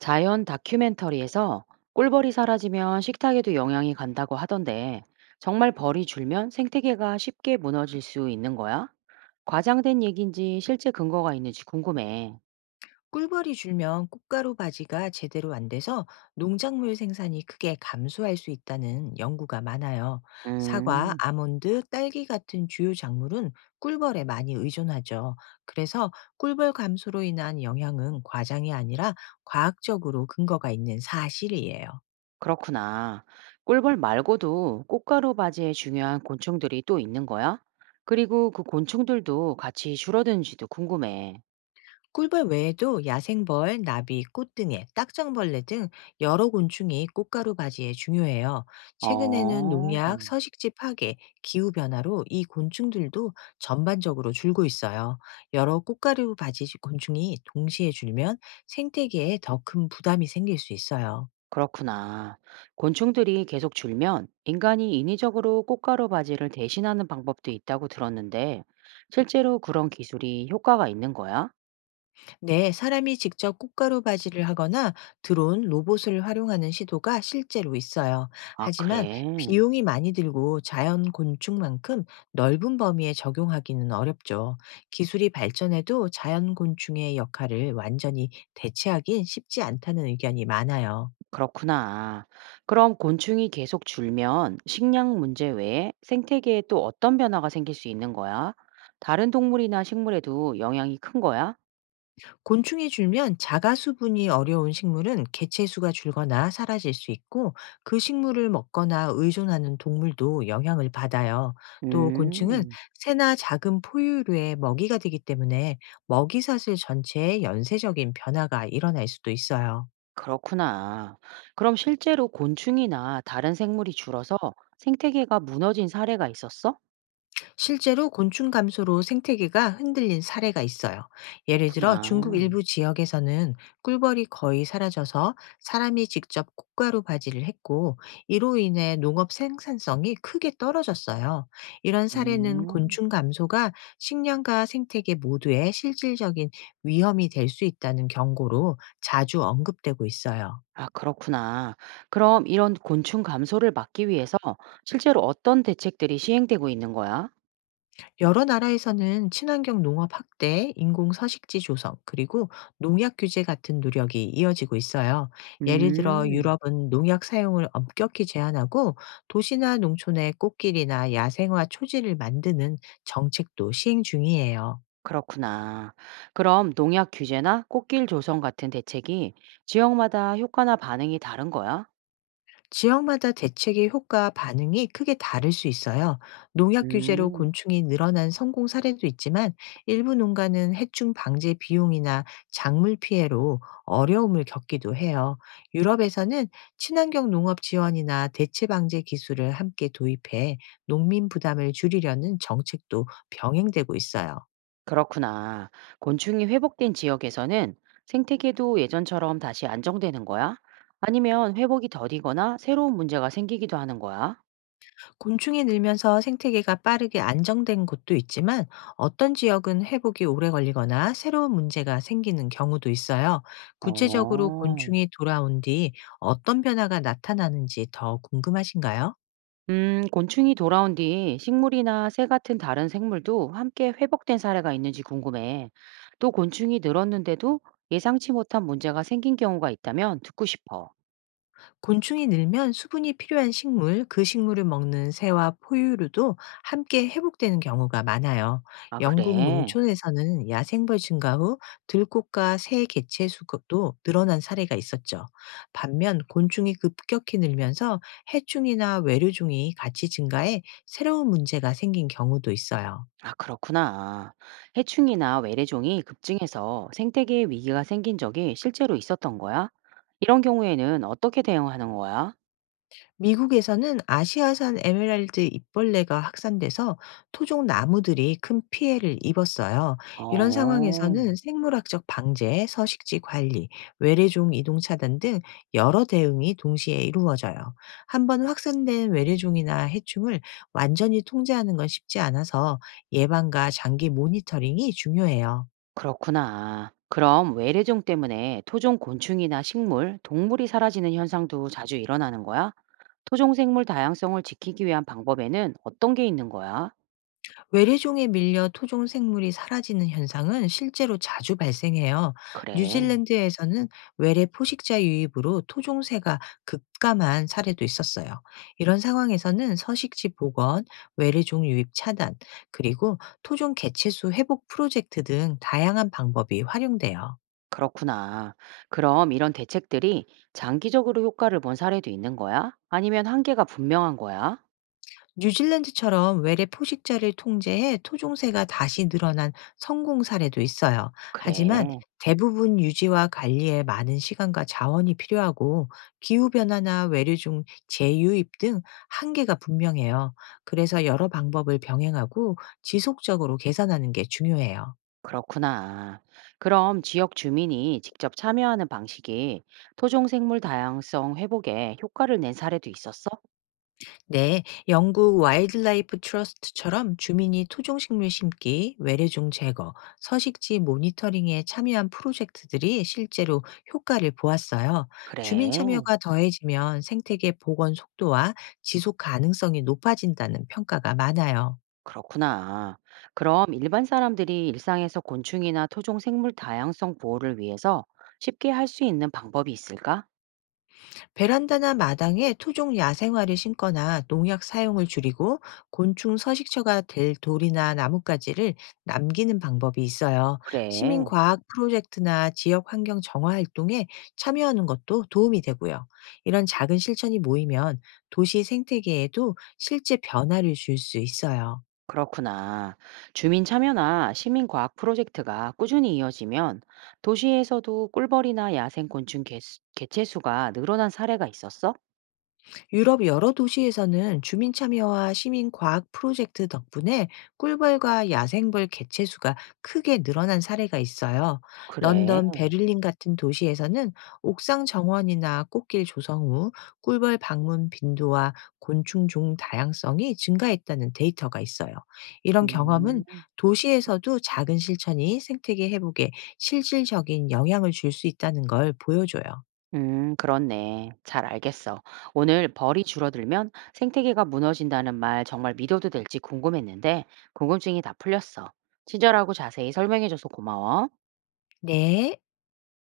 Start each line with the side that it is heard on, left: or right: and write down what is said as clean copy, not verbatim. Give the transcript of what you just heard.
right: 자연 다큐멘터리에서 꿀벌이 사라지면 식탁에도 영향이 간다고 하던데 정말 벌이 줄면 생태계가 쉽게 무너질 수 있는 거야? 과장된 얘기인지 실제 근거가 있는지 궁금해.
left: 꿀벌이 줄면 꽃가루 바지가 제대로 안 돼서 농작물 생산이 크게 감소할 수 있다는 연구가 많아요. 사과,
right: 음,
left: 아몬드, 딸기 같은 주요 작물은 꿀벌에 많이 의존하죠. 그래서 꿀벌 감소로 인한 영향은 과장이 아니라 과학적으로 근거가 있는 사실이에요.
right: 그렇구나. 꿀벌 말고도 꽃가루 바지에 중요한 곤충들이 또 있는 거야? 그리고 그 곤충들도 같이 줄어드는지도 궁금해.
left: 꿀벌 외에도 야생벌, 나비, 꽃등에, 딱정벌레 등 여러 곤충이 꽃가루 바지에 중요해요. 최근에는
right: 어.
left: 농약, 서식지 파괴, 기후변화로 이 곤충들도 전반적으로 줄고 있어요. 여러 꽃가루 바지 곤충이 동시에 줄면 생태계에 더 큰 부담이 생길 수 있어요.
right: 그렇구나. 곤충들이 계속 줄면 인간이 인위적으로 꽃가루 바지를 대신하는 방법도 있다고 들었는데, 실제로 그런 기술이 효과가 있는 거야?
left: 네, 사람이 직접 꽃가루 바지를 하거나 드론, 로봇을 활용하는 시도가 실제로 있어요.
right: 아,
left: 하지만
right: 그래.
left: 비용이 많이 들고 자연 곤충만큼 넓은 범위에 적용하기는 어렵죠. 기술이 발전해도 자연 곤충의 역할을 완전히 대체하긴 쉽지 않다는 의견이 많아요.
right: 그렇구나. 그럼 곤충이 계속 줄면 식량 문제 외에 생태계에 또 어떤 변화가 생길 수 있는 거야? 다른 동물이나 식물에도 영향이 큰 거야?
left: 곤충이 줄면 자가 수분이 어려운 식물은 개체 수가 줄거나 사라질 수 있고 그 식물을 먹거나 의존하는 동물도 영향을 받아요. 또 곤충은
right: 음,
left: 새나 작은 포유류의 먹이가 되기 때문에 먹이사슬 전체에 연쇄적인 변화가 일어날 수도 있어요.
right: 그렇구나. 그럼 실제로 곤충이나 다른 생물이 줄어서 생태계가 무너진 사례가 있었어?
left: 실제로 곤충 감소로 생태계가 흔들린 사례가 있어요. 예를 들어 중국
right: 아.
left: 일부 지역에서는 꿀벌이 거의 사라져서 사람이 직접 콩가루 바지를 했고 이로 인해 농업 생산성이 크게 떨어졌어요. 이런 사례는
right: 음.
left: 곤충 감소가 식량과 생태계 모두에 실질적인 위험이 될 수 있다는 경고로 자주 언급되고 있어요.
right: 아, 그렇구나. 그럼 이런 곤충 감소를 막기 위해서 실제로 어떤 대책들이 시행되고 있는 거야?
left: 여러 나라에서는 친환경 농업 확대, 인공 서식지 조성, 그리고 농약 규제 같은 노력이 이어지고 있어요. 예를 들어
right: 음.
left: 유럽은 농약 사용을 엄격히 제한하고 도시나 농촌에 꽃길이나 야생화 초지를 만드는 정책도 시행 중이에요.
right: 그렇구나. 그럼 농약 규제나 꽃길 조성 같은 대책이 지역마다 효과나 반응이 다른 거야?
left: 지역마다 대책의 효과와 반응이 크게 다를 수 있어요. 농약 규제로
right: 음.
left: 곤충이 늘어난 성공 사례도 있지만 일부 농가는 해충 방제 비용이나 작물 피해로 어려움을 겪기도 해요. 유럽에서는 친환경 농업 지원이나 대체 방제 기술을 함께 도입해 농민 부담을 줄이려는 정책도 병행되고 있어요.
right: 그렇구나. 곤충이 회복된 지역에서는 생태계도 예전처럼 다시 안정되는 거야? 아니면 회복이 더디거나 새로운 문제가 생기기도 하는 거야?
left: 곤충이 늘면서 생태계가 빠르게 안정된 곳도 있지만 어떤 지역은 회복이 오래 걸리거나 새로운 문제가 생기는 경우도 있어요. 구체적으로
right: 어.
left: 곤충이 돌아온 뒤 어떤 변화가 나타나는지 더 궁금하신가요?
right: 곤충이 돌아온 뒤 식물이나 새 같은 다른 생물도 함께 회복된 사례가 있는지 궁금해. 또 곤충이 늘었는데도 예상치 못한 문제가 생긴 경우가 있다면 듣고 싶어.
left: 곤충이 늘면 수분이 필요한 식물, 그 식물을 먹는 새와 포유류도 함께 회복되는 경우가 많아요.
right: 아,
left: 영국
right: 그래?
left: 농촌에서는 야생벌 증가 후 들꽃과 새 개체 수도 늘어난 사례가 있었죠. 반면 곤충이 급격히 늘면서 해충이나 외류종이 같이 증가해 새로운 문제가 생긴 경우도 있어요.
right: 아, 그렇구나. 해충이나 외래종이 급증해서 생태계에 위기가 생긴 적이 실제로 있었던 거야? 이런 경우에는 어떻게 대응하는 거야?
left: 미국에서는 아시아산 에메랄드 잎벌레가 확산돼서 토종 나무들이 큰 피해를 입었어요. 이런
right: 어.
left: 상황에서는 생물학적 방제, 서식지 관리, 외래종 이동 차단 등 여러 대응이 동시에 이루어져요. 한번 확산된 외래종이나 해충을 완전히 통제하는 건 쉽지 않아서 예방과 장기 모니터링이 중요해요.
right: 그렇구나. 그럼 외래종 때문에 토종 곤충이나 식물, 동물이 사라지는 현상도 자주 일어나는 거야? 토종 생물 다양성을 지키기 위한 방법에는 어떤 게 있는 거야?
left: 외래종에 밀려 토종 생물이 사라지는 현상은 실제로 자주 발생해요.
right: 그래,
left: 뉴질랜드에서는 외래 포식자 유입으로 토종새가 급감한 사례도 있었어요. 이런 상황에서는 서식지 복원, 외래종 유입 차단, 그리고 토종 개체수 회복 프로젝트 등 다양한 방법이 활용돼요.
right: 그렇구나. 그럼 이런 대책들이 장기적으로 효과를 본 사례도 있는 거야? 아니면 한계가 분명한 거야?
left: 뉴질랜드처럼 외래 포식자를 통제해 토종새가 다시 늘어난 성공 사례도 있어요. 하지만
right: 그래,
left: 대부분 유지와 관리에 많은 시간과 자원이 필요하고 기후변화나 외래종 재유입 등 한계가 분명해요. 그래서 여러 방법을 병행하고 지속적으로 개선하는 게 중요해요.
right: 그렇구나. 그럼 지역 주민이 직접 참여하는 방식이 토종 생물 다양성 회복에 효과를 낸 사례도 있었어?
left: 네, 영국 와일드라이프 트러스트처럼 주민이 토종식물 심기, 외래종 제거, 서식지 모니터링에 참여한 프로젝트들이 실제로 효과를 보았어요. 주민
right: 그래.
left: 참여가 더해지면 생태계 복원 속도와 지속 가능성이 높아진다는 평가가 많아요.
right: 그렇구나. 그럼 일반 사람들이 일상에서 곤충이나 토종 생물 다양성 보호를 위해서 쉽게 할 수 있는 방법이 있을까?
left: 베란다나 마당에 토종 야생화를 심거나 농약 사용을 줄이고 곤충 서식처가 될 돌이나 나뭇가지를 남기는 방법이 있어요.
right: 그래,
left: 시민과학 프로젝트나 지역 환경 정화 활동에 참여하는 것도 도움이 되고요. 이런 작은 실천이 모이면 도시 생태계에도 실제 변화를 줄 수 있어요.
right: 그렇구나. 주민 참여나 시민 과학 프로젝트가 꾸준히 이어지면 도시에서도 꿀벌이나 야생 곤충 개체 수가 늘어난 사례가 있었어?
left: 유럽 여러 도시에서는 주민 참여와 시민 과학 프로젝트 덕분에 꿀벌과 야생벌 개체 수가 크게 늘어난 사례가 있어요.
right: 그래.
left: 런던, 베를린 같은 도시에서는 옥상 정원이나 꽃길 조성 후 꿀벌 방문 빈도와 곤충 종 다양성이 증가했다는 데이터가 있어요. 이런 경험은
right: 음.
left: 도시에서도 작은 실천이 생태계 회복에 실질적인 영향을 줄 수 있다는 걸 보여줘요.
right: 그렇네. 잘 알겠어. 오늘 벌이 줄어들면 생태계가 무너진다는 말 정말 믿어도 될지 궁금했는데 궁금증이 다 풀렸어. 친절하고 자세히 설명해줘서 고마워.
left: 네.